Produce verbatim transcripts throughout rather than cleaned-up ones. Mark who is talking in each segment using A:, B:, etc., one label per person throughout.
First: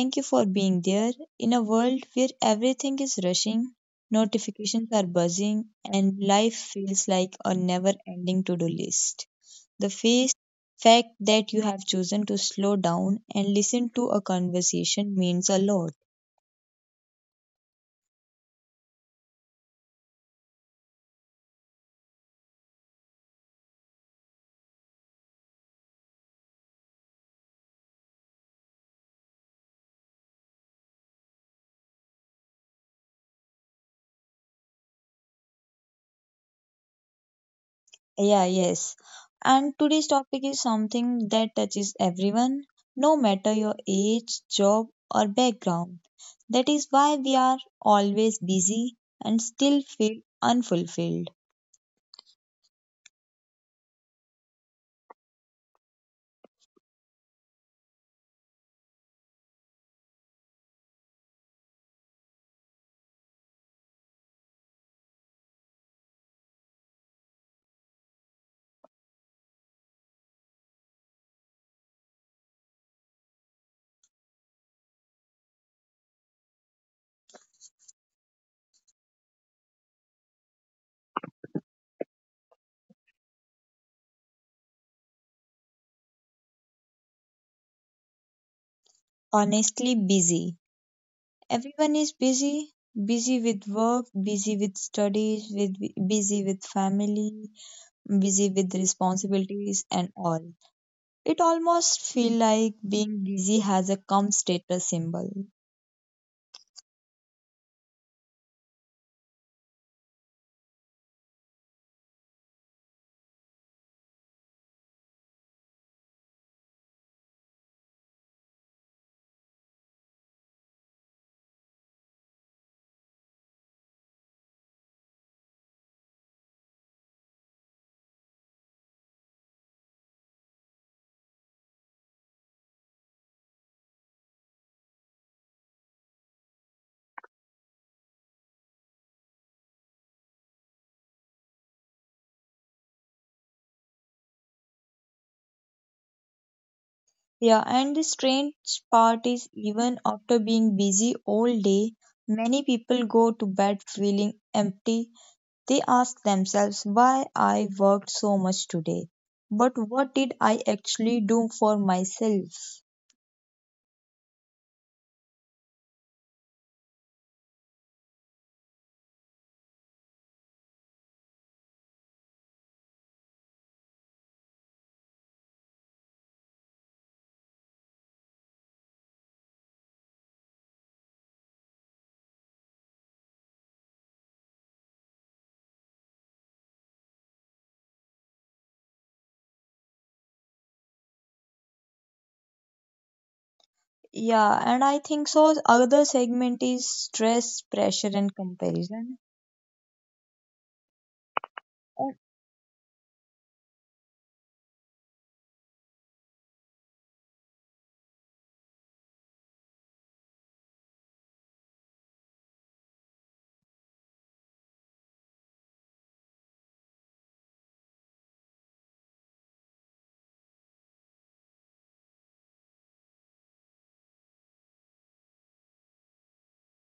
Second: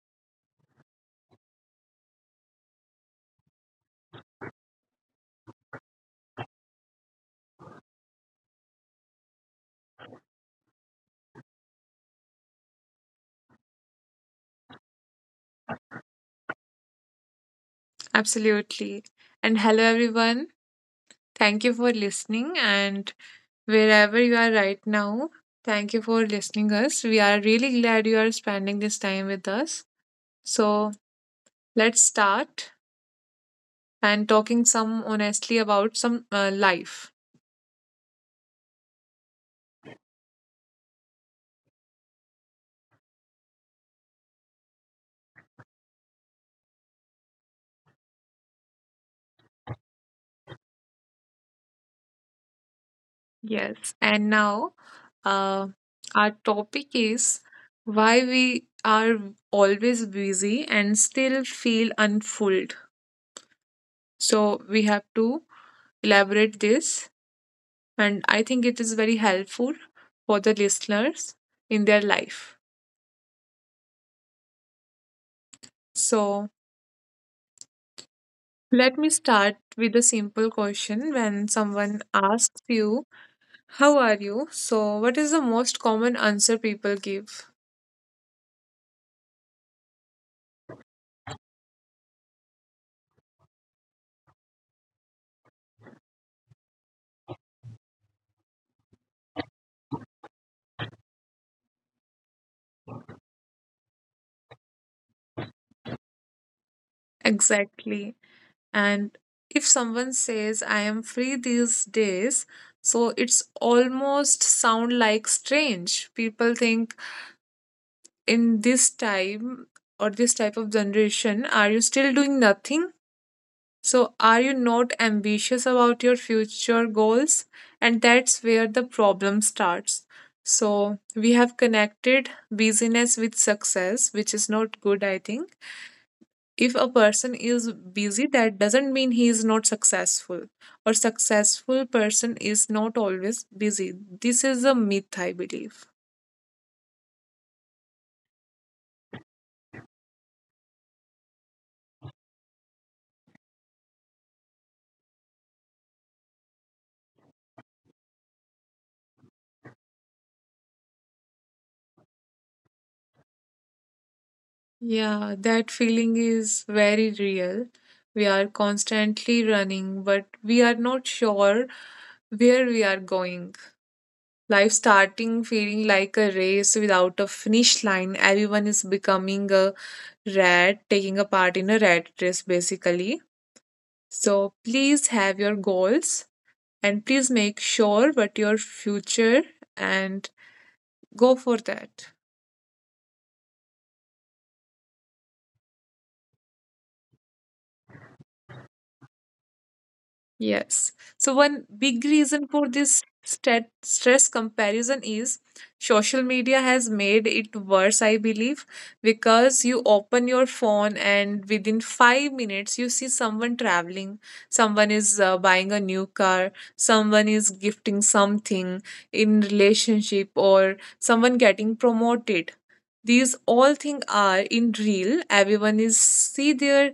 A: Thank you for being there. In a world where everything is rushing, notifications are buzzing, and life feels like a never ending to do list, the face, fact that you have chosen to slow down and listen to a conversation means a lot.
B: Absolutely. And hello, everyone. Thank you for listening. And wherever you are right now, thank you for listening us. We are really glad you are spending this time with us. So let's start and talking some honestly about some uh, life.
A: Yeah, yes. And today's topic is something that touches everyone, no matter your age, job, or background. That is why we are always busy and still feel unfulfilled.
B: Yes. And now, uh, our topic is why we are always busy and still feel unfulfilled. So we have to elaborate this, and I think it is very helpful for the listeners in their life. So, let me start with a simple question. When someone asks you, how are you? So, what is the most common answer people give?
A: Honestly, busy. Everyone is busy, busy with work, busy with studies, with busy with family, busy with responsibilities and all. It almost feel like being busy has a come status symbol.
B: Exactly. And if someone says, I am free these days, so it's almost sound like strange. People think, in this time or this type of generation, are you still doing nothing? So, are you not ambitious about your future goals? And that's where the problem starts. So, we have connected busyness with success, which is not good, I think. If a person is busy, that doesn't mean he is not successful, or successful person is not always busy. This is a myth, I believe.
A: Yeah, and the strange part is even after being busy all day, many people go to bed feeling empty. They ask themselves why I worked so much today, but what did I actually do for myself?
B: Yeah, that feeling is very real. We are constantly running, but we are not sure where we are going. Life starting feeling like a race without a finish line. Everyone is becoming a rat, taking a part in a rat race basically. So please have your goals and please make sure what your future and go for that.
A: Yeah, and I think so. Other segment is stress, pressure, and comparison.
B: Yes. So one big reason for this stat- stress comparison is social media has made it worse, I believe, because you open your phone and within five minutes you see someone traveling, someone is uh, buying a new car, someone is gifting something in relationship, or someone getting promoted. These all things are in real. Everyone is see their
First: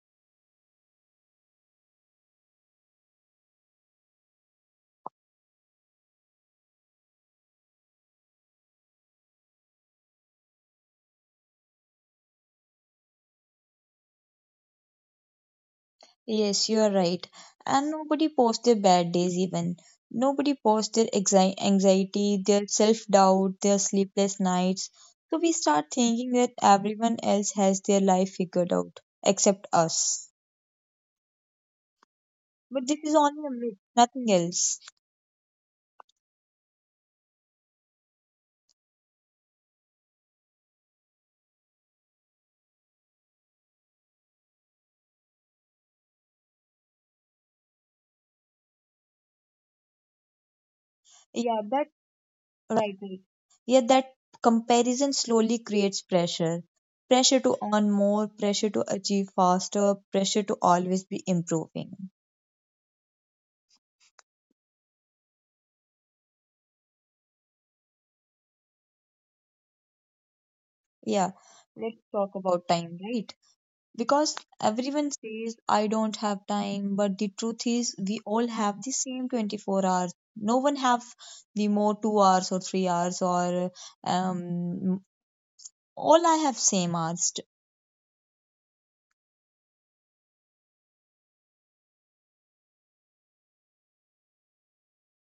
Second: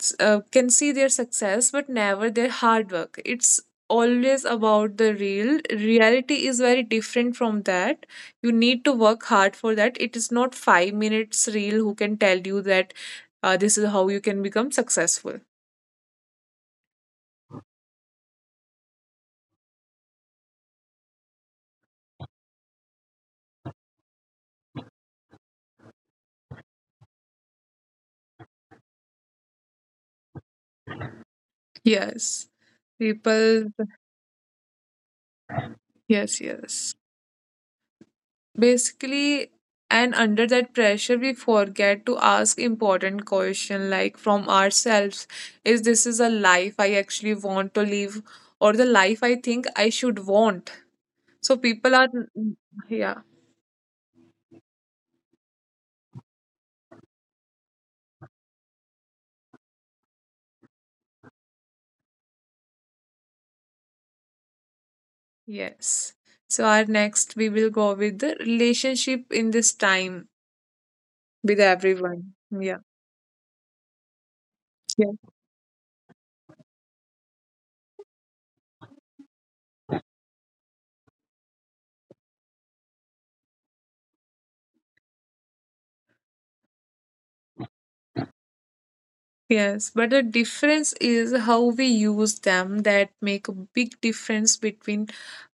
B: s- uh, can see their success but never their hard work. It's always about the real. Reality is very different from that. You need to work hard for that. It is not five minutes real who can tell you that uh, this is how you can become successful.
A: Yes, you are right. And nobody posts their bad days even. Nobody posts their exi- anxiety, their self doubt, their sleepless nights. So we start thinking that everyone else has their life figured out except us.
B: Yes.
A: But this is
B: People,
A: only a myth, nothing else.
B: yes, yes, basically, and under that pressure we forget to ask important question like from ourselves, is this is a life I actually want to live, or the life I think I should want? So people
A: Yeah,
B: are,
A: that
B: yeah,
A: right, right. Yeah, that comparison slowly creates pressure. Pressure to earn more, pressure to achieve faster, pressure to always be improving.
B: yes, so our next we will go with the relationship in this time with
A: Yeah,
B: everyone,
A: let's
B: yeah.
A: talk about time, right? Because everyone says I don't have time, but the truth is we all have the same twenty-four hours. No one have the more two hours or three hours or um all I have same hours.
B: Yes, but the difference is how we use them that make a big difference between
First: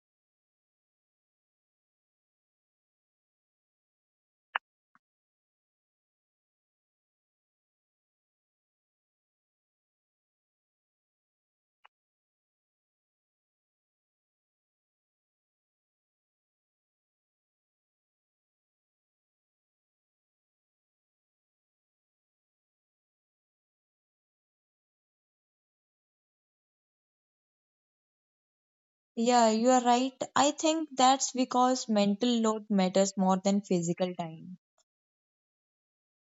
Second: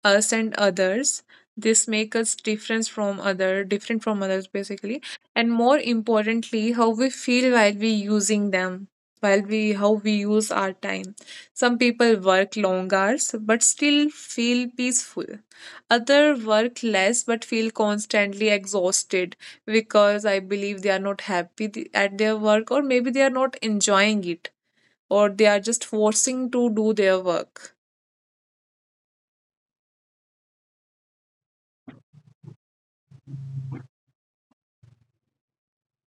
B: us and others. This make us difference from other, different from others basically, and more importantly, how we feel while we using them, while we how we use our time. Some people work long hours but still feel peaceful. Other work less but feel constantly exhausted because I believe they are not happy th- at their work, or maybe they are not enjoying it, or they are just forcing to do their work.
A: Yeah, you are right. I think that's because mental load matters more than physical time.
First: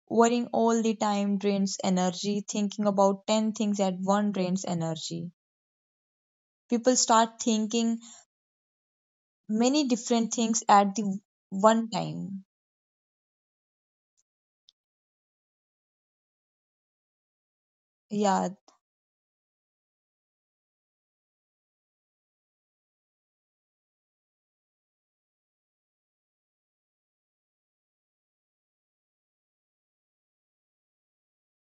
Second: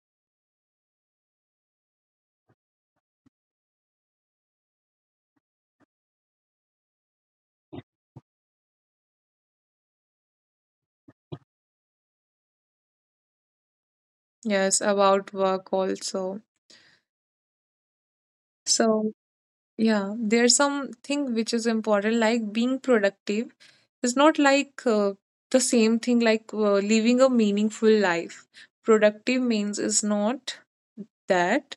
A: Worrying all the time drains energy. Thinking about ten things at once drains energy. People start thinking many different things at the one time.
B: Yes, about work also.
A: Yeah.
B: So, yeah, there's something which is important, like being productive is not like uh, the same thing like uh, living a meaningful life. Productive means is not that.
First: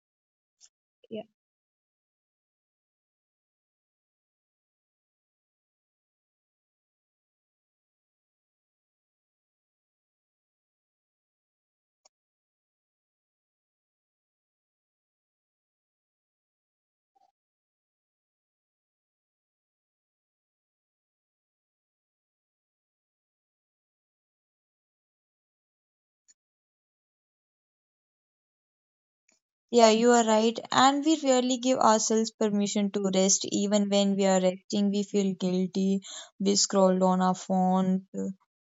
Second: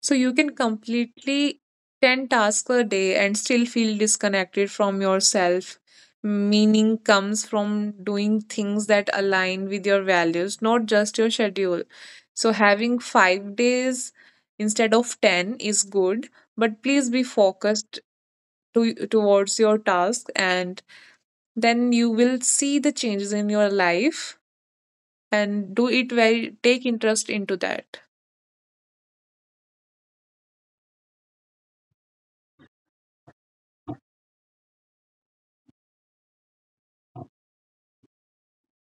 B: So you can completely ten tasks a day and still feel disconnected from yourself. Meaning comes from doing things that align with your values, not just your schedule. So having five days instead of ten is good, but please be focused to, towards your task and then you will see the changes in your life and do it very take interest into that.
A: Yeah, you are right. And we rarely give ourselves permission to rest. Even when we are resting, we feel guilty. We scroll on our phone, uh,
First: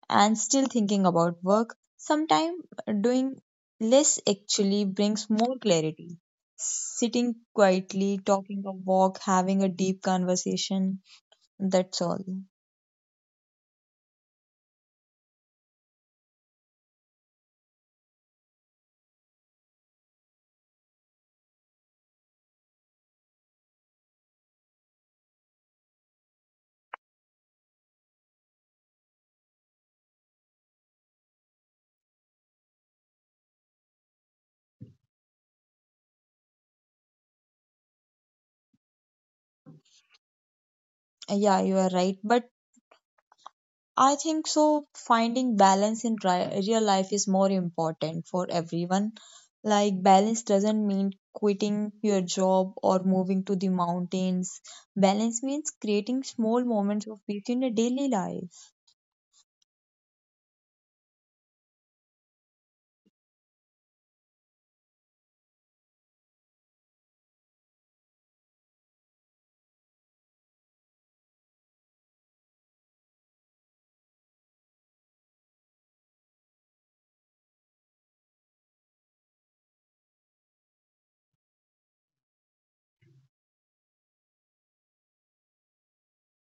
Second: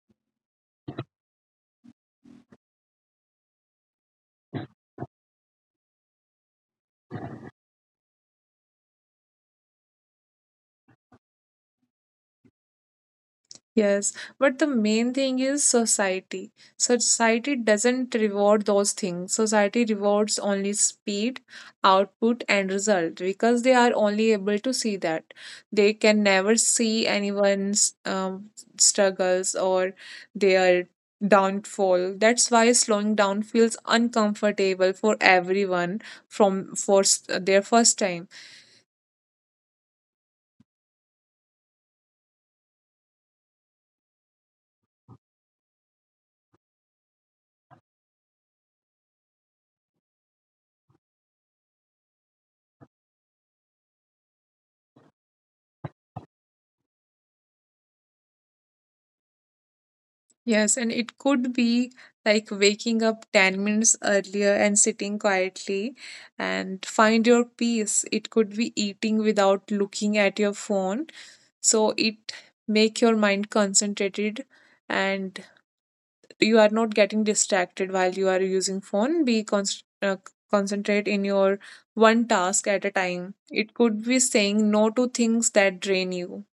A: and still thinking about work. Sometimes doing less actually brings more clarity. Sitting quietly, talking a walk, having a deep conversation. That's all.
B: Yes, but the main thing is society. Society doesn't reward those things. Society rewards only speed, output, and result because they are only able to see that. They can never see anyone's um, struggles or their downfall. That's why slowing down feels uncomfortable for everyone from for s- their first time.
A: Yeah, you are right. But I think so. Finding balance in ri- real life is more important for everyone. Like, balance doesn't mean quitting your job or moving to the mountains. Balance means creating small moments of peace in a daily life.
B: Yes, and it could be like waking up ten minutes earlier and sitting quietly and find your peace. It could be eating without looking at your phone. So it make your mind concentrated and you are not getting distracted while you are using phone. Be const uh, Concentrate in your one task at a time. It could be saying no to things that drain you.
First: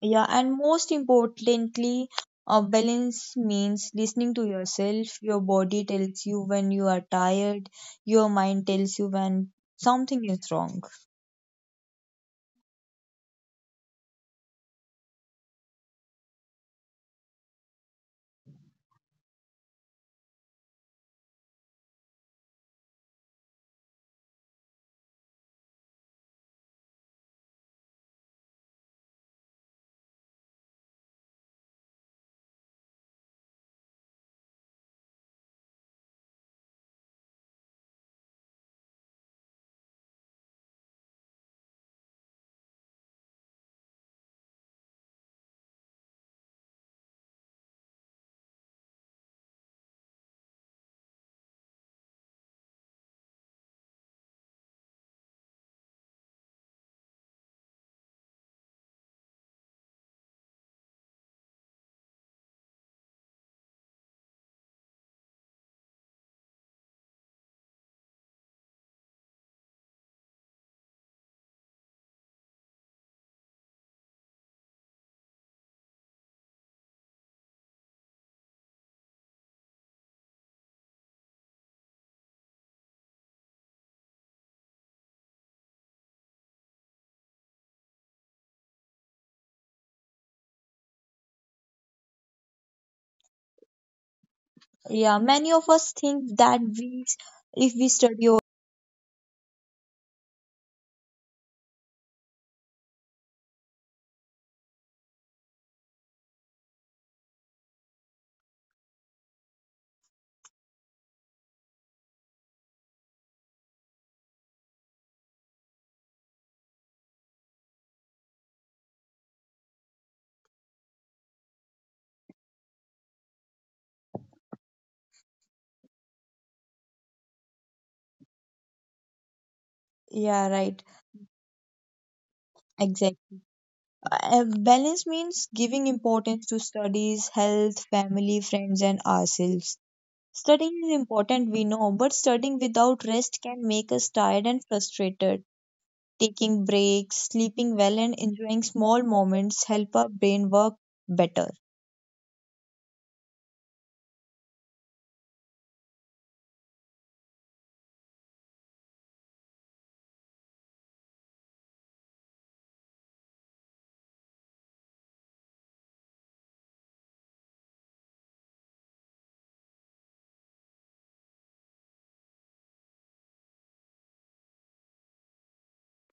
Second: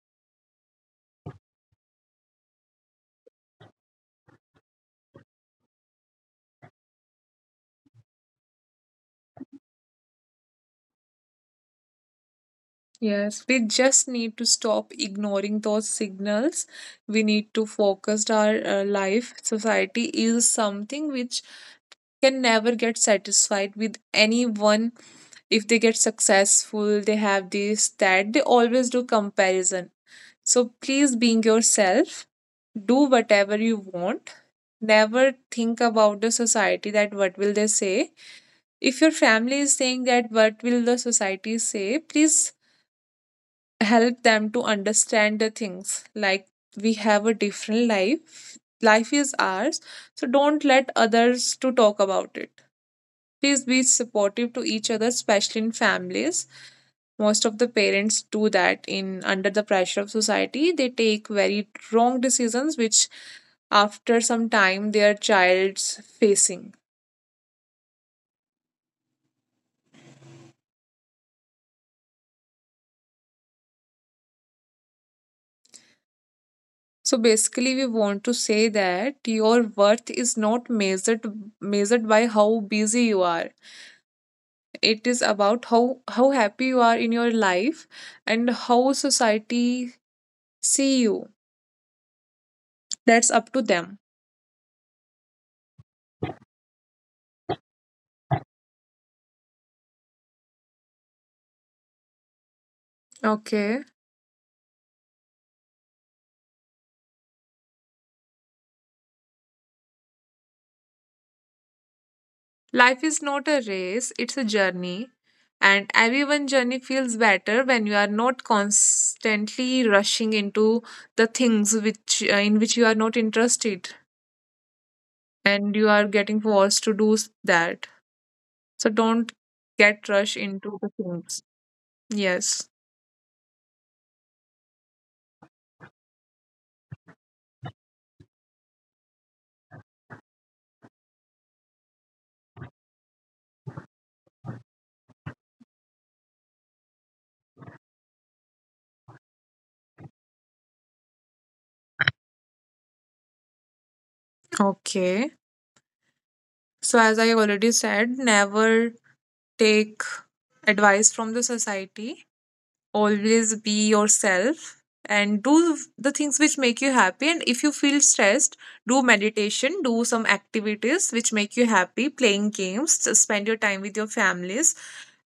A: Yeah, and most importantly, uh, balance means listening to yourself. Your body tells you when you are tired, your mind tells you when something is wrong.
B: Yes, we just need to stop ignoring those signals. We need to focus our uh, life. Society is something which can never get satisfied with anyone. If they get successful, they have this, that, they always do comparison. So please being yourself, do whatever you want. Never think about the society that what will they say. If your family is saying that what will the society say, please help them to understand the things like we have a different life. Life is ours, so don't let others to talk about it. Please be supportive to each other, especially in families. Most of the parents do that in under the pressure of society. They take very wrong decisions which after some time their child's facing. So basically we want to say that your worth is not measured measured by how busy you are. It is about how how happy you are in your life, and how society see you, that's up to them.
A: Yeah, many of us think that we if we study.
B: Okay. Life is not a race, it's a journey. And everyone's journey feels better when you are not constantly rushing into the things which uh, in which you are not interested and you are getting forced to do s- that. So don't
A: Yeah, right.
B: get rushed into the things.
A: Exactly.
B: Yes.
A: Uh, uh, balance means giving importance to studies, health, family, friends, and ourselves. Studying is important, we know, but studying without rest can make us tired and frustrated. Taking breaks, sleeping well, and enjoying small moments help our brain work better.
B: Okay. So as I already said, never take advice from the society, always be yourself and do the things which make you happy, and if you feel stressed, do meditation, do some activities which make you happy, playing games, just spend your time with your families.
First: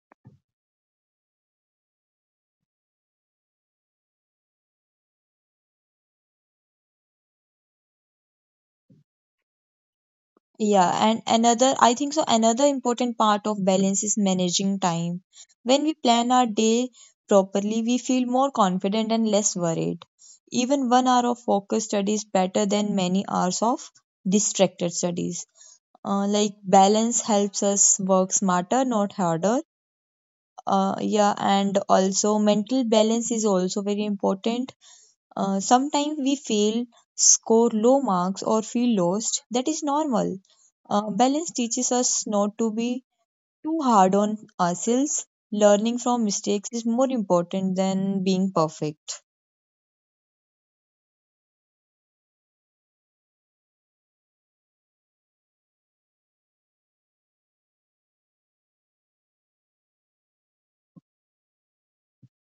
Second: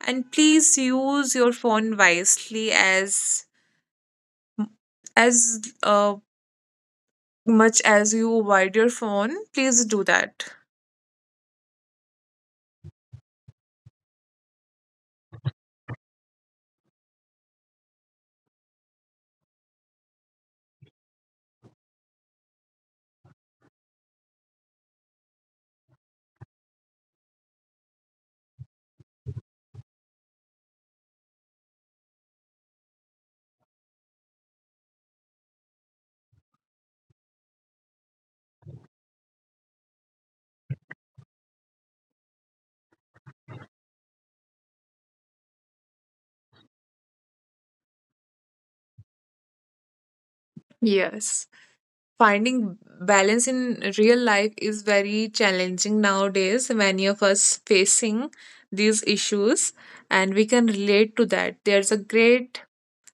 B: And please use your phone wisely. as as uh, much as you avoid your phone, please do that.
A: Yeah, and another, I think so, another important part of balance is managing time. When we plan our day properly, we feel more confident and less worried. Even one hour of focused study is better than many hours of distracted studies. Uh, like, balance helps us work smarter, not harder. Uh, yeah, and also mental balance is also very important. Uh, sometimes we fail, score low marks, or feel lost. That is normal. Uh, balance teaches us not to be too hard on ourselves. Learning from mistakes is more important than being perfect.
B: Yes, finding balance in real life is very challenging nowadays. Many of us facing these issues, and we can relate to that. There's a great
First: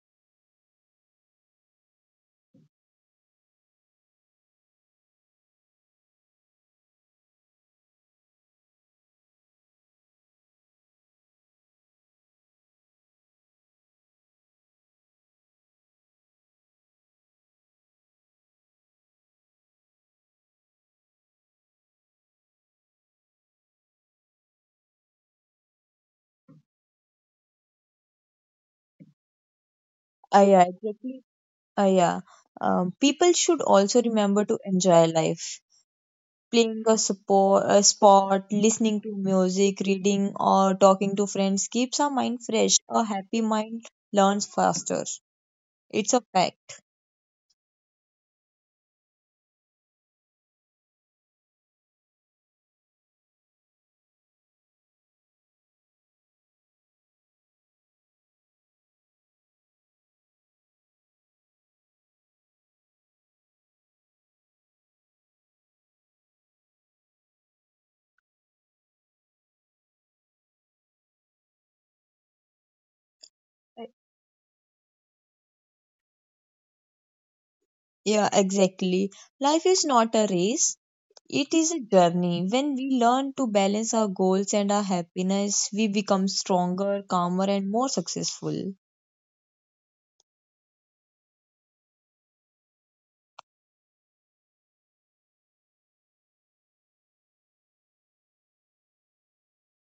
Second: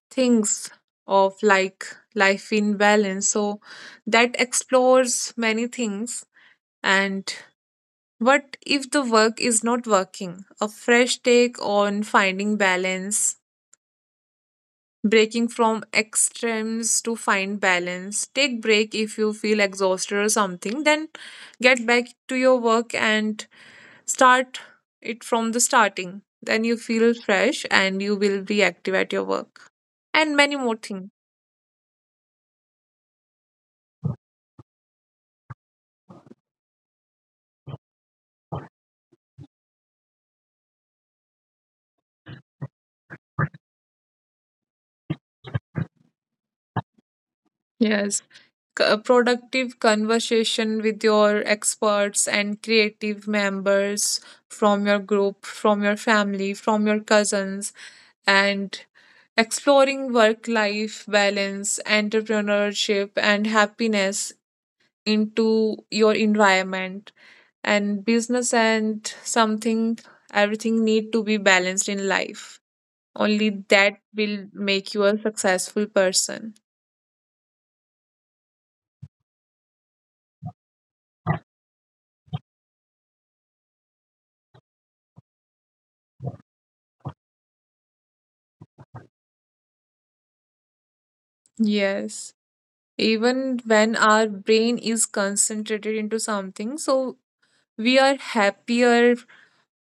B: things of like life in balance, so that explores many things, and what if the work is not working, a fresh take on finding balance, breaking from extremes to find balance. Take break if you feel exhausted or something, then get back to your work and start it from the starting, then you feel fresh and you will be active at your work, and
A: Ah,
B: many
A: yeah,
B: more things.
A: exactly. Ah, yeah. Um, people should also remember to enjoy life. Playing a, support, a sport, listening to music, reading, or talking to friends keeps our mind fresh. A happy mind learns faster. It's a fact.
B: Yes. C- uh, productive conversation with your experts and creative members from your group, from your family, from your cousins, and exploring work life balance, entrepreneurship, and happiness into your environment and business and something. Everything need to be balanced in life, only that will make you a successful person.
A: Yeah, exactly. Life is not a race, it is a journey. When we learn to balance our goals and our happiness, we become stronger, calmer, and more successful.
B: Yes, even when our brain is concentrated into something, so we are happier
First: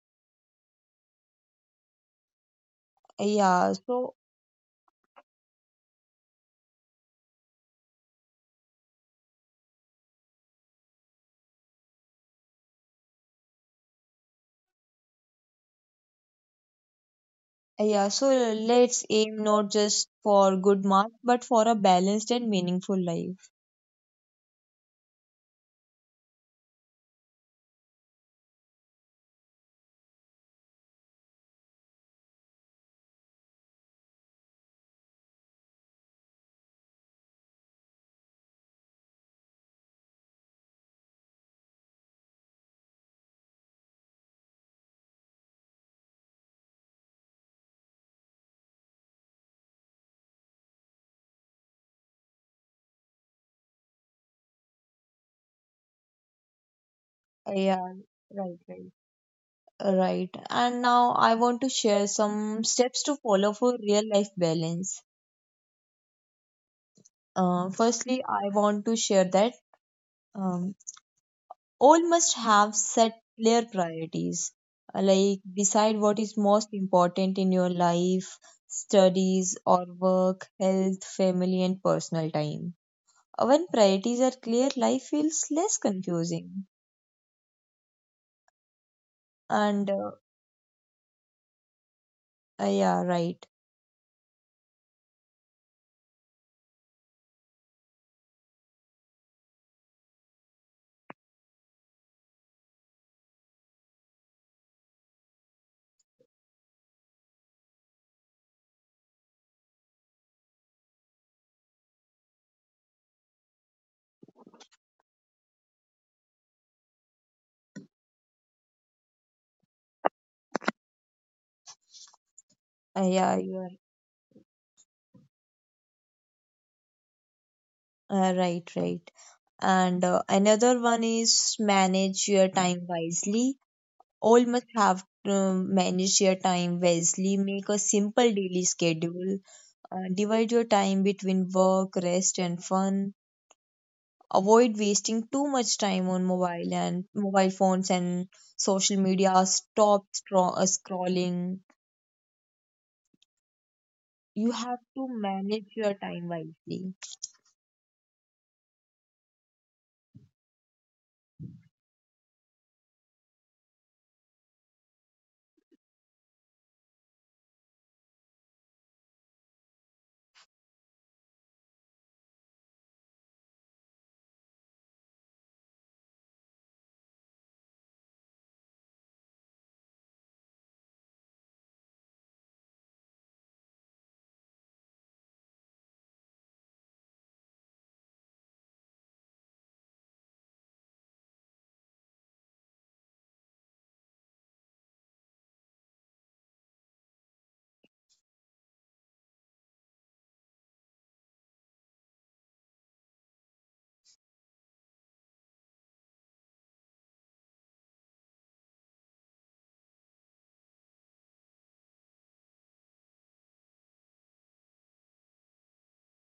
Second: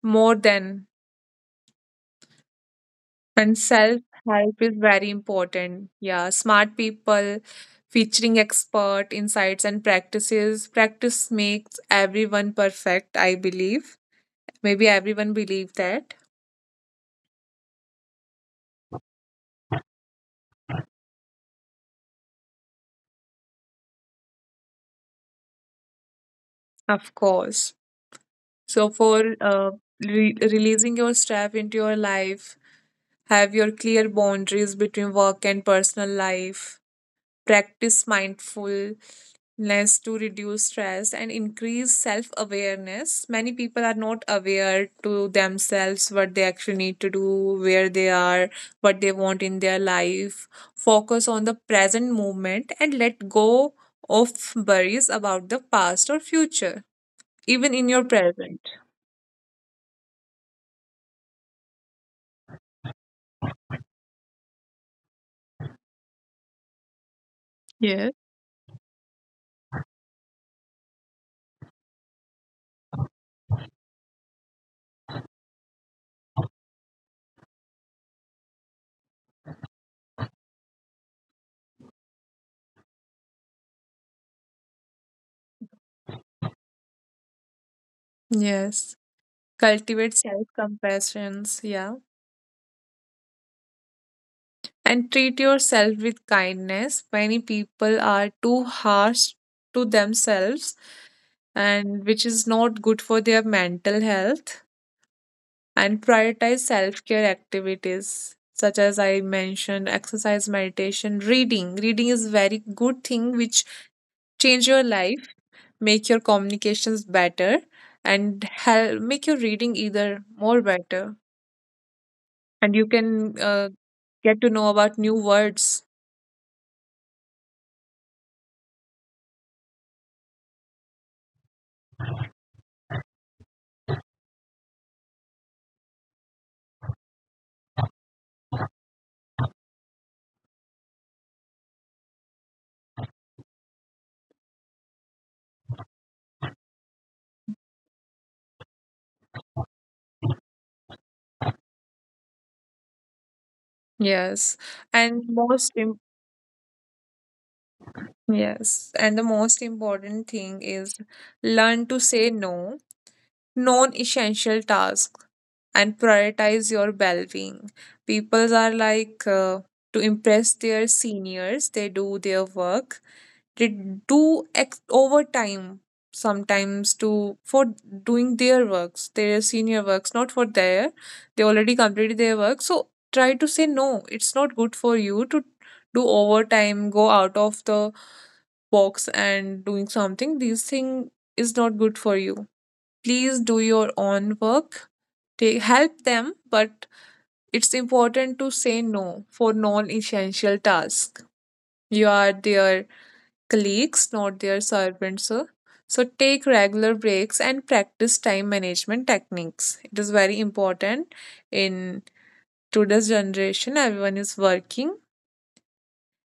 B: more than. And
A: Yeah,
B: self
A: so
B: help is very important. Yeah, smart people featuring expert insights and practices. Practice makes everyone perfect, I believe, maybe everyone believe that.
A: yeah, so let's aim not just for good marks, but for a balanced and meaningful life.
B: Of course. So for uh, re- releasing your stress into your life, have your clear boundaries between work and personal life. Practice mindfulness to reduce stress and increase self awareness. Many people are not aware to themselves what they actually need to do, where they are, what they want in their life. Focus on the present moment and let go of worries about the past or future, even in your
A: Yeah,
B: present.
A: right, right. Right. And now I want to share some steps to follow for real life balance. Uh,
B: Yes.
A: firstly, I want to share that. Um, all must have set clear priorities, uh, like decide what is most important in your life: studies or work, health, family, and personal time. Uh, when priorities are clear, life feels less confusing.
B: Yes. Cultivate
A: And uh,
B: self compassion. Yeah.
A: uh, yeah, right.
B: And treat yourself with kindness. Many people are too harsh to themselves, and which is not good for their mental health. And prioritize self care activities such as I mentioned, exercise, meditation, reading. Reading is very good thing which change your life, make your communications better, and help make your reading either more better. And you
A: Uh, yeah,
B: can
A: you are
B: uh, get to know about new words.
A: uh, right, right. And uh, another one is manage your time wisely. All must have to manage your time wisely, make a simple daily schedule. Uh, divide your time between work, rest, and fun. Avoid wasting too much time on mobile and mobile phones and social media. Stop scro- uh, scrolling. You
B: Yes,
A: have to
B: and
A: manage
B: most
A: your
B: im
A: time wisely.
B: yes, and the most important thing is learn to say no, non-essential tasks, and prioritize your well-being. People are like uh, to impress their seniors, they do their work, they do ex- overtime sometimes to for doing their works, their senior works, not for their. They already completed their work, so try to say no. It's not good for you to do overtime, go out of the box and doing something. These thing is not good for you. Please do your own work, take help them, but it's important to say no for non essential tasks. You are there colleagues, not their servants, sir. So take regular breaks and practice time management techniques. It is very important in today's generation. Everyone is working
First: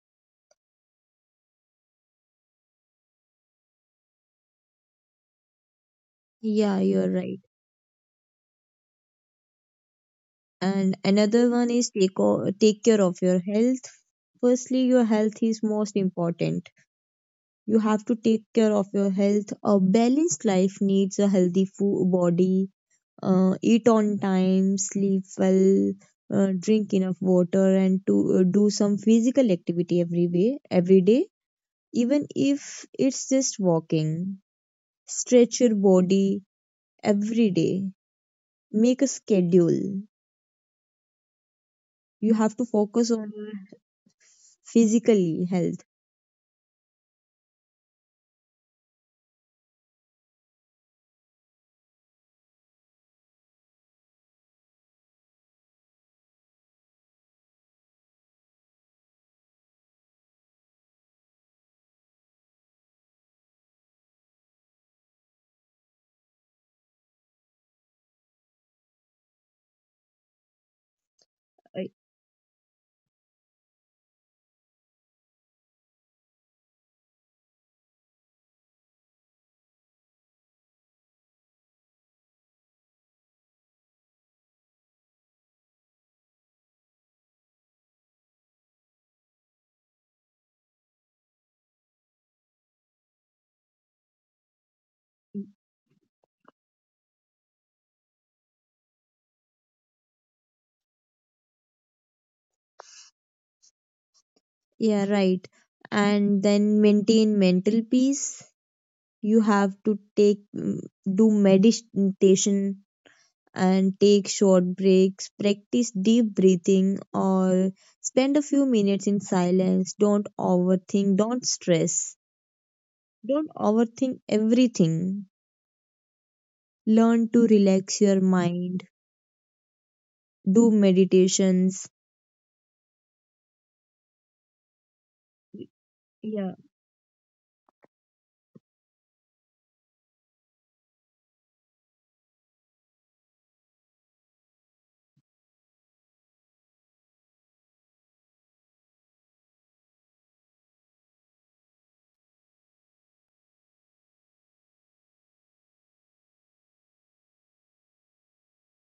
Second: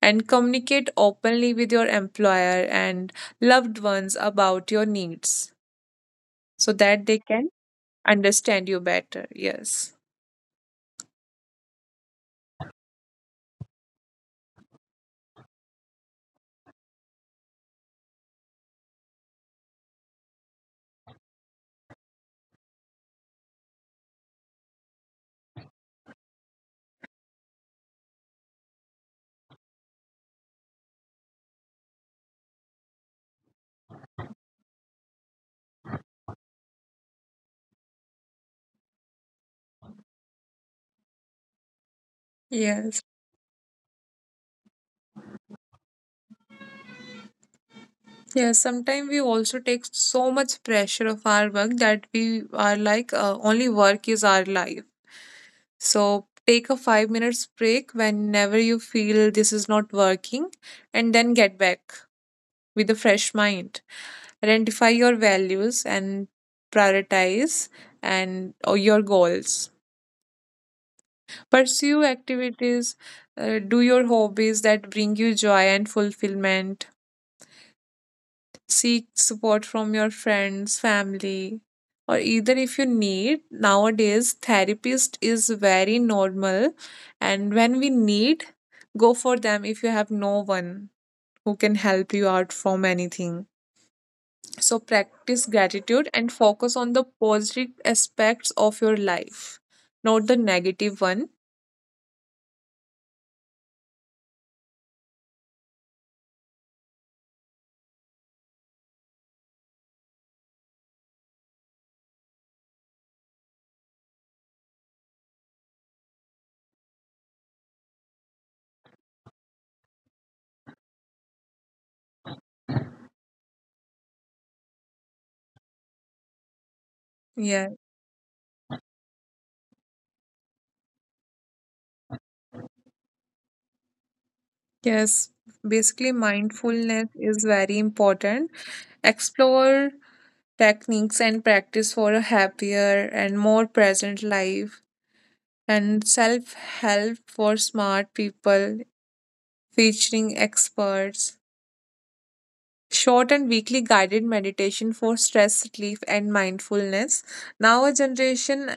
B: and communicate openly with your employer and loved ones about your needs so
A: Yeah,
B: that
A: you're
B: they
A: right.
B: can understand you better. Yes.
A: And another one is take o- take care of your health. Firstly, your health is most important. You have to take care of your health. A balanced life needs a healthy food body. Uh, eat on time, sleep well, uh, drink enough water, and to uh, do some physical activity every way, every day, even if it's just walking. Stretch your body every day. Make a schedule. You have to focus
B: Yes.
A: on your physically health.
B: Yes, sometimes we also take so much pressure of our work that we are like uh, only work is our life. So take a five minutes break whenever you feel this is not working and then get back with a fresh mind. Identify your values and prioritize and or your goals.
A: Uh,
B: Pursue activities, uh, do your hobbies that bring you joy and fulfillment. Seek support from your friends, family, or either if you need. Nowadays, therapist is very normal, and when we need, go for them if you have no one who can help you out from anything. So, practice gratitude and focus on the positive aspects of your life, not the negative one.
A: Yeah, right. And then maintain mental peace. You have to take mm, do meditation and take short breaks, practice deep breathing, or spend a few minutes in silence. Don't overthink, don't stress, don't overthink everything. Learn to relax your
B: Yeah,
A: mind, do meditations.
B: yes.
A: Yeah,
B: Basically, mindfulness is very important. Explore techniques and practice for a happier and more present life, and self help for smart people featuring experts. Short and weekly guided meditation for stress relief and mindfulness. Now, a generation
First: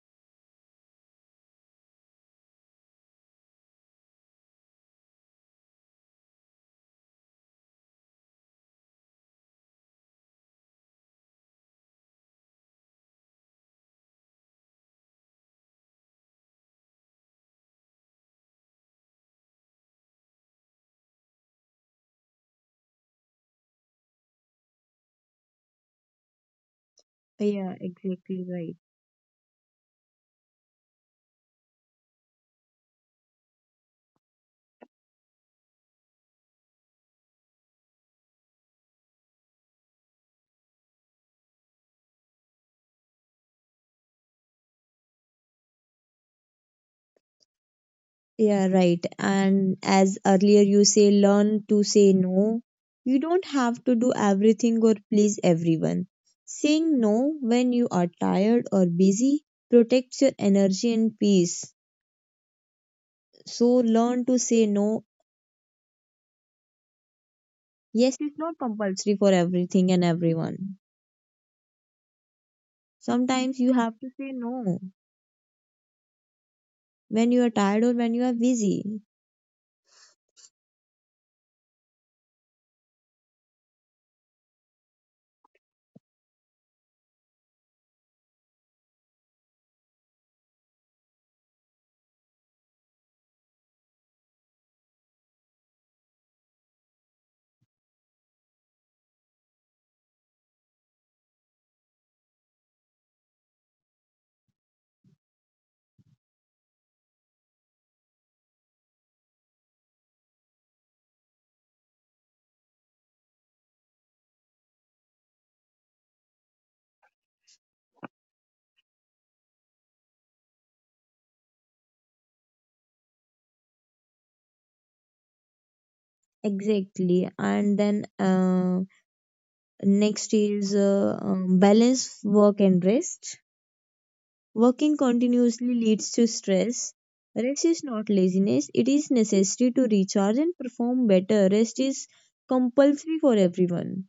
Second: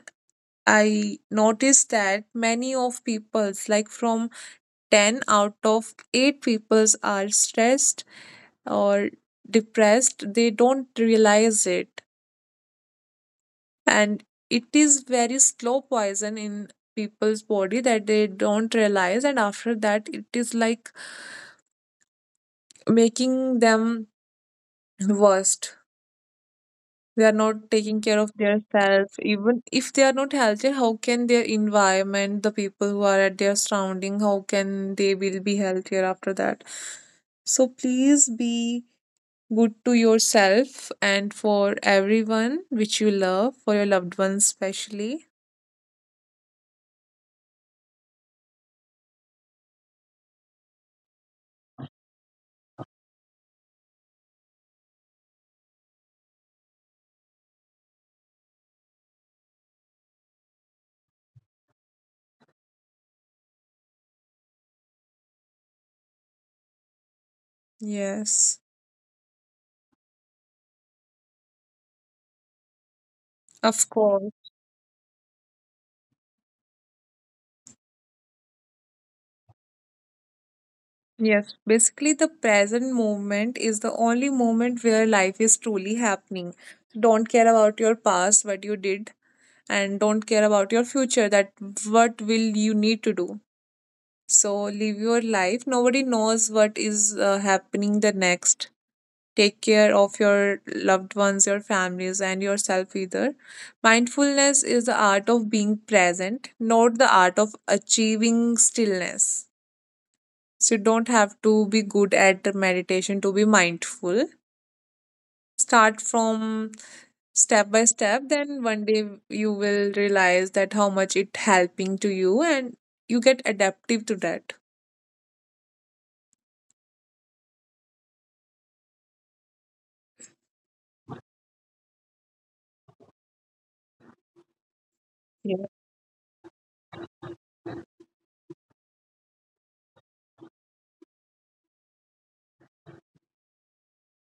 B: I noticed that many of peoples, like from ten out of eight peoples, are stressed or depressed. They don't realize it, and it is very slow poison in people's body that they don't realize, and after that it is like making them worst. They are not
A: yeah,
B: taking care of their
A: exactly right.
B: self. Even if they are not healthy, how can their environment, the people who are at their surrounding, how can they will be healthier after that? So please be good to yourself and for everyone which you love, for your loved ones especially.
A: Yeah, right. And as earlier you say, learn to say no. You don't have to do everything or please everyone. Saying no when you are tired or busy protects your energy and peace. So learn to say no. Yes is
B: Yes,
A: not compulsory for everything and everyone. Sometimes you
B: of
A: have to
B: course.
A: say no when you are tired or when you are busy.
B: Yes, basically, the present moment is the only moment where life is truly happening. So, don't care about your past, what you did, and don't care about your future, that what will you need to do. So live your life. Nobody knows what is uh, happening the next. Take care of your loved ones, your families, and yourself either. Mindfulness is the art of being present, not the art of achieving stillness. So you don't have to be good at meditation to be mindful. Start from step by step, then one day you will realize that how much it helping to you, and you get adaptive to that.
A: Exactly. And then uh, next is uh, um, balance work and rest. Working
B: Yeah.
A: continuously leads to stress. Rest is not laziness, it is necessary to recharge and perform better. Rest is compulsory for everyone.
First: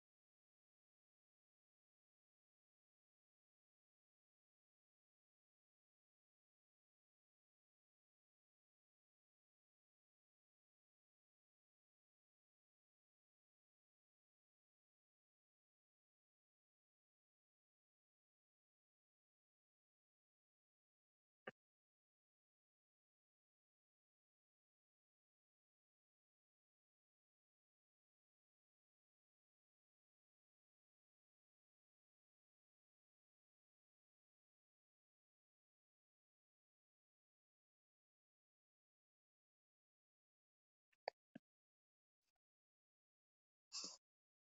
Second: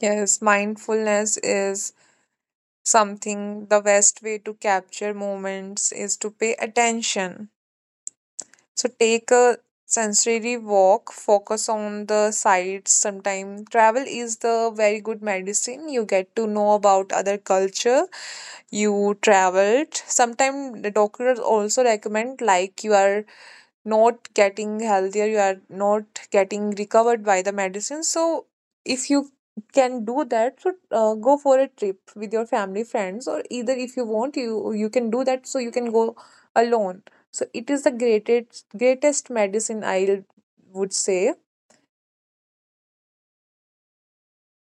B: Yes, mindfulness is something the best way to capture moments is to pay attention. So take a sensory walk, focus on the sights. Sometimes travel is the very good medicine. You get to know about other culture. You traveled sometimes the doctors also recommend, like you are not getting healthier, you are not getting recovered by the medicine. So if you can do that, so uh, go for a trip with your family, friends, or either if you want, you you can do that, so you can go alone. So it is the greatest greatest medicine, I would say.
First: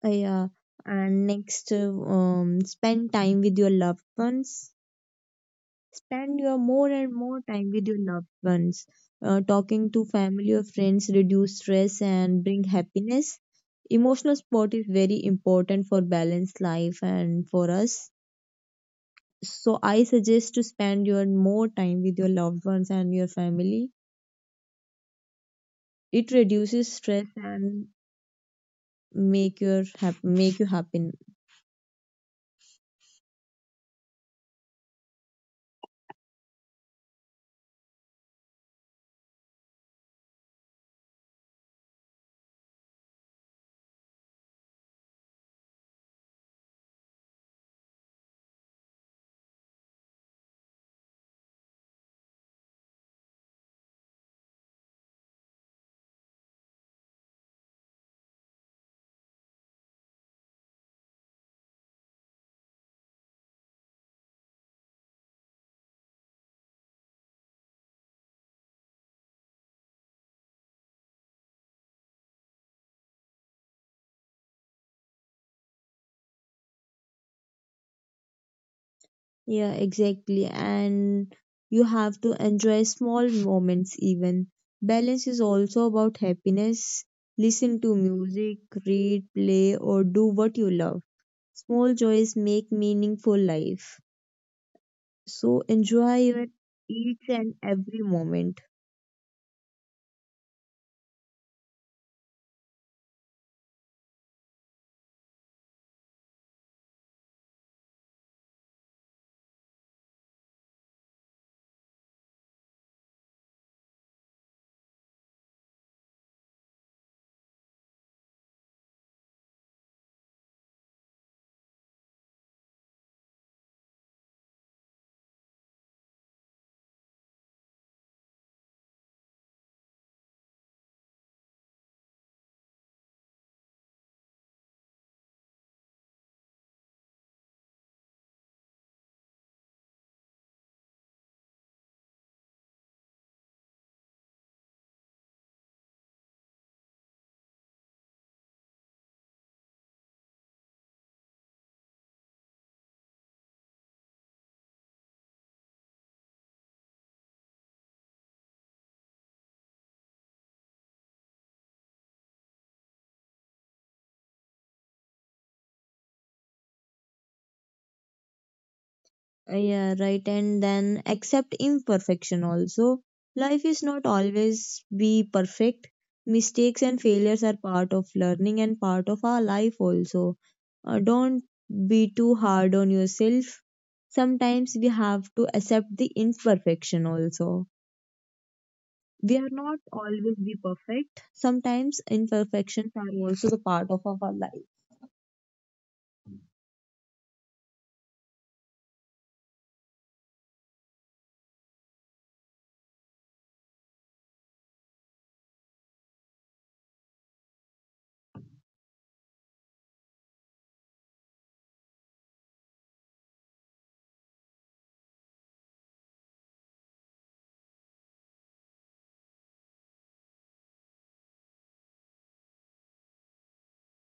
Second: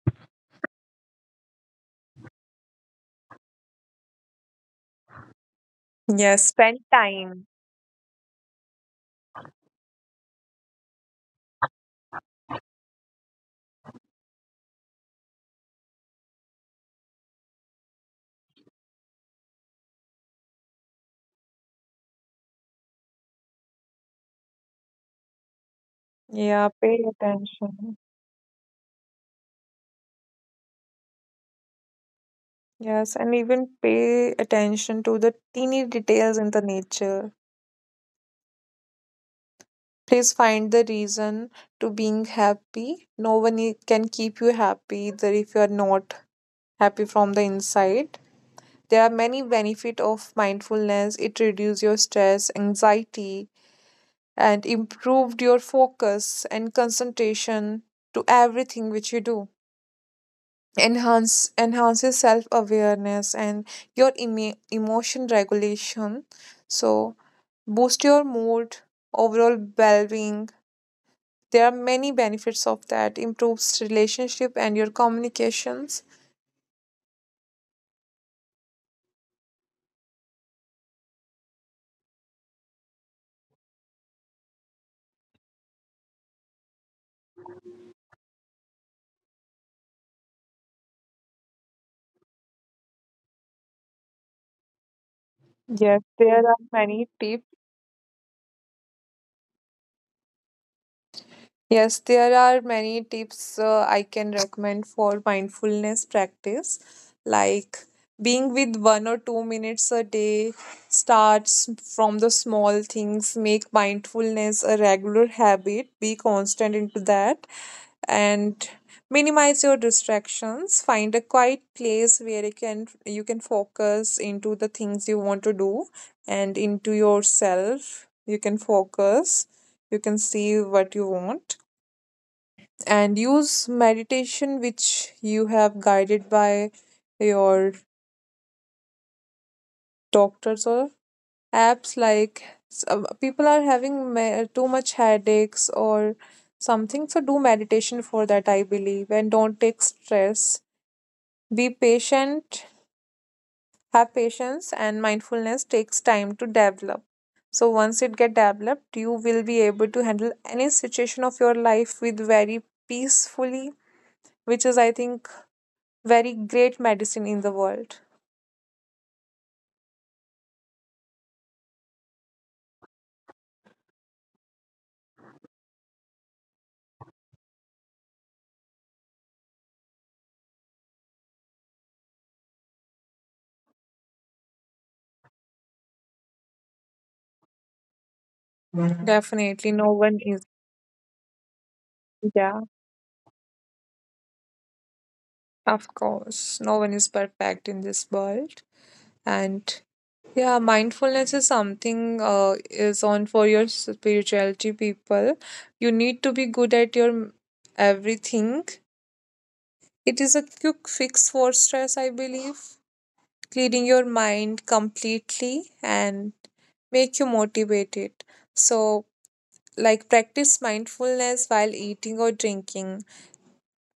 A: Uh, yeah. And next, uh, um, spend time with your loved ones. Spend
B: Yes,
A: your
B: spend
A: more and more
B: time.
A: time with your loved ones. Uh, talking to family or friends reduce stress and bring happiness. Emotional support is very important for balanced life and for us. So I suggest to spend your more time with your loved ones and your family. It
B: Yeah,
A: reduces
B: pay
A: stress and
B: attention.
A: make your hap- make you happy.
B: Yes, and even pay attention to the teeny details in the nature. Please find the reason to being happy. No one i- can keep you happy either if you are not happy from the inside. There are many benefit of mindfulness. It reduce your stress, anxiety, and improved your focus and concentration to everything which you do. Enhance Enhances self awareness and your emo emotion regulation. So boost your mood, overall well-being. There are many benefits of that. Improves relationship and your communications.
A: Yeah, exactly. And you have to enjoy small moments even. Balance is also about happiness. Listen to music, read, play or do what you love. Small joys make meaningful life. So
B: Yes,
A: enjoy
B: there
A: your
B: are many
A: each
B: tips.
A: and every moment.
B: Yes, there are many tips uh, I can recommend for mindfulness practice, like being with one or two minutes a day, starts from the small things, make mindfulness a regular habit, be constant into that. And minimize your distractions. Find a quiet place where you can you can focus into the things you want to do, and into yourself you can focus, you can see what you want, and use meditation which you have guided by your doctors or apps. Like some people are having me- too much headaches or something, so do meditation for that, I believe, and don't take stress. Be patient, have patience, and mindfulness takes time to develop. So once it get developed, you will be able to handle any situation of your life with very peacefully, which is I think very great medicine in the world.
A: Uh, yeah, right. And then accept imperfection also. Life is not always be perfect. Mistakes and failures are part of learning and part of our life also. Uh, don't be too hard on yourself. Sometimes we have to accept the imperfection also. We are
B: Definitely,
A: not
B: no one
A: always
B: is.
A: be perfect. Sometimes
B: Yeah,
A: imperfections are also the part of our life.
B: of course, no one is perfect in this world, and yeah, mindfulness is something uh, is on for your spirituality people. You need to be good at your everything. It is a quick fix for stress, I believe, cleaning your mind completely and make you motivated. So, like practice mindfulness while eating or drinking,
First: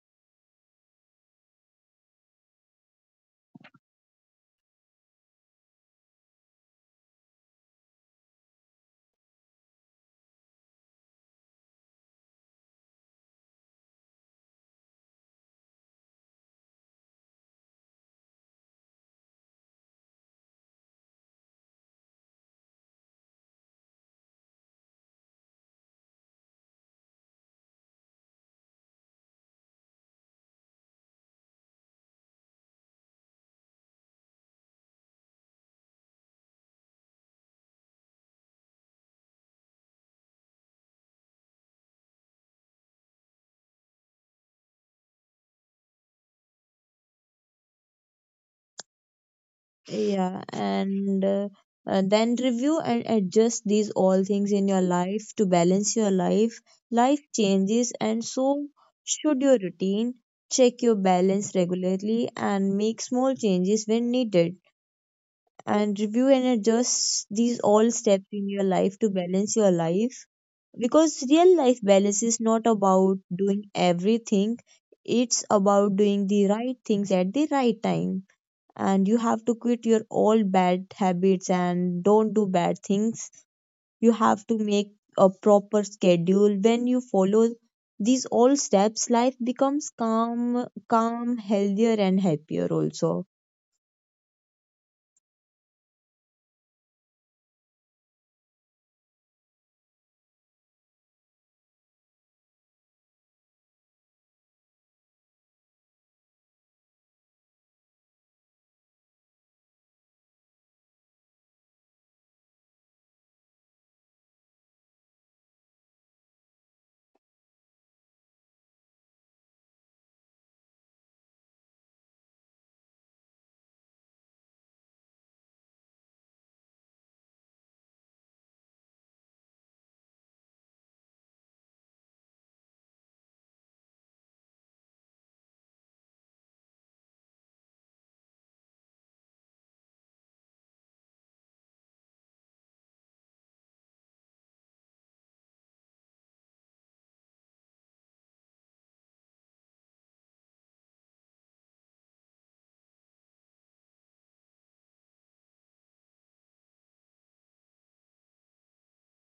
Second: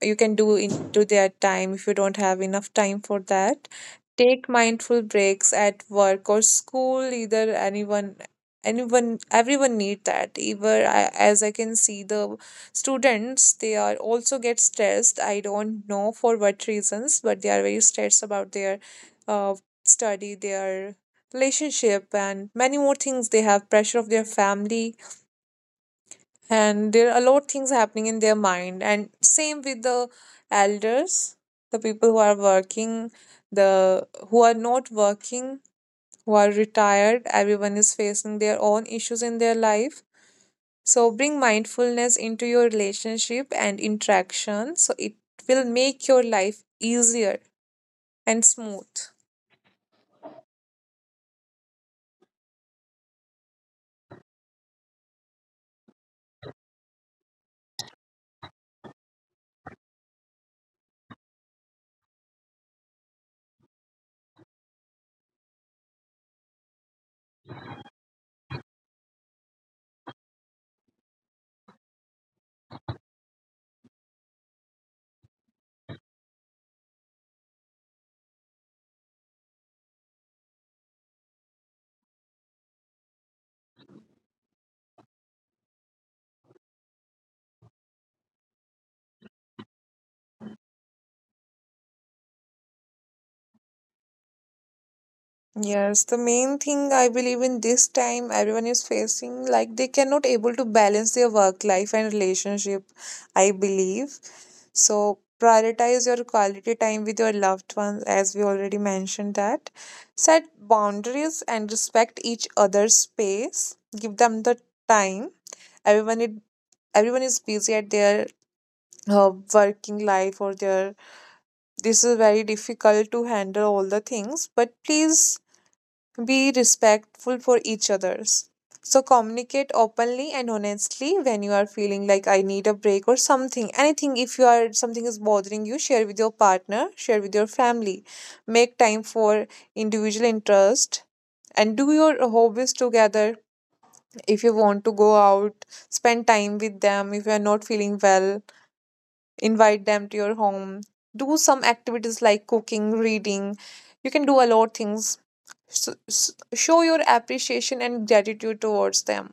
B: you can do into their time if you don't have enough time for that. Take mindful breaks at work or school, either anyone, anyone everyone need that. Either I, as I can see the students, they are also get stressed. I don't know for what reasons, but they are very stressed about their uh, study, their relationship, and many more things. They have pressure of their family, and there are a lot of things happening in their mind, and same with the elders, the people who are working, the who are not working, who are retired. Everyone is facing their own issues in their life. So bring mindfulness into your relationship and interaction, so it will make your life easier and smooth.
A: Yeah, and uh, uh, then review and adjust these all things in your life to balance your life. Life changes, and so should your routine. Check your balance regularly and make small changes when needed. And review and adjust these all steps in your life to balance your life. Because real life balance is not about doing everything, it's about doing the right things at the right time, and you have to quit your old bad habits and don't do bad things. You have to make a proper schedule. When you follow these all steps, life becomes calm, calm, healthier, and happier also.
B: Yes, the main thing I believe in this time everyone is facing like they cannot able to balance their work life and relationship, I believe. So prioritize your quality time with your loved ones as we already mentioned that. Set boundaries and respect each other's space. Give them the time. Everyone it everyone is busy at their uh, working life or their this is very difficult to handle all the things, but please be respectful for each others. So communicate openly and honestly when you are feeling like I need a break or something. Anything if you are something is bothering you, share with your partner, share with your family. Make time for individual interest and do your hobbies together. If you want to go out, spend time with them. If you are not feeling well, invite them to your home. Do some activities like cooking, reading. You can do a lot of things. s- s- Show your appreciation and gratitude towards them,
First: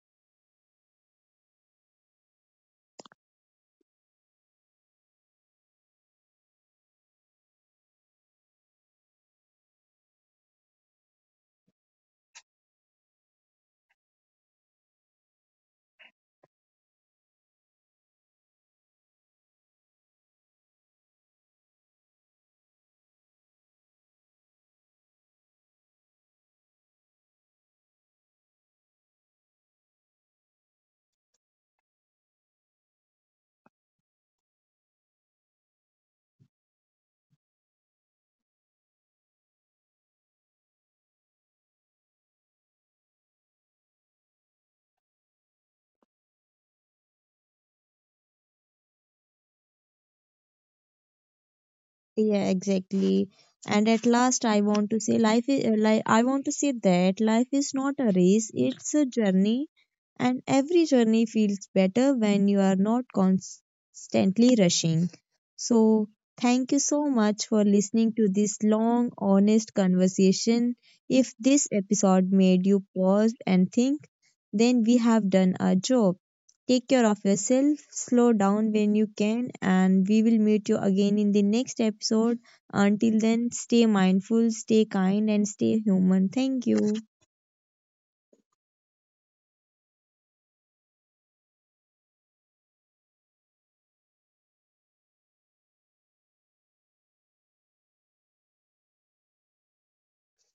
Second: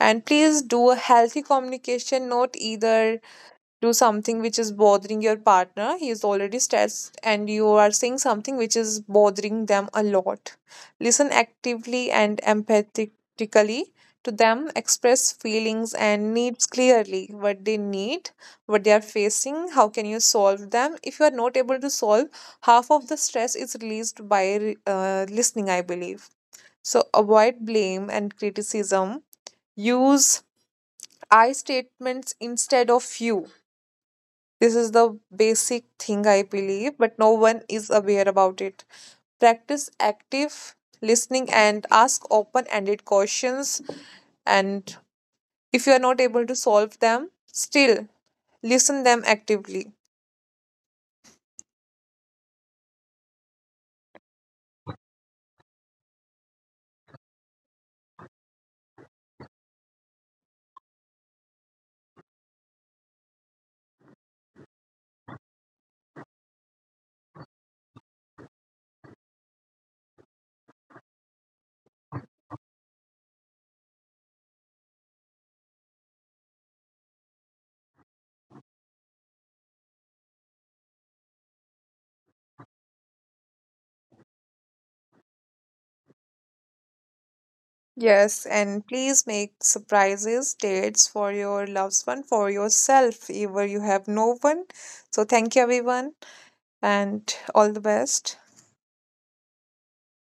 B: and please do a healthy communication. Not either do something which is bothering your partner. He is already stressed, and you are saying something which is bothering them a lot. Listen actively and empathetically to them, express feelings and needs clearly, what they need, what they are facing, how can you solve them. If you are not able to solve, half of the stress is released by re- uh, listening, I believe. So avoid blame and criticism. Use I statements instead of you. This is the basic thing I believe, but no one is aware about it. Practice active listening and ask open ended questions. And if you are not able to solve them, still listen them actively.
A: Yeah, exactly. And at last, I want to say life is uh, like I want to say that life is not a race, it's a journey, and every journey feels better when you are not constantly rushing. So, thank you so much for listening to this long, honest conversation. If this episode made you pause and think, then we have done our job. Take care of yourself, slow down when you can, and we will meet you again in the next episode. Until then, stay mindful, stay kind, and stay human. Thank you.
B: Yes, and please make surprises, dates for your loved one, for yourself, if you have no one. So, thank you, everyone, and all the best.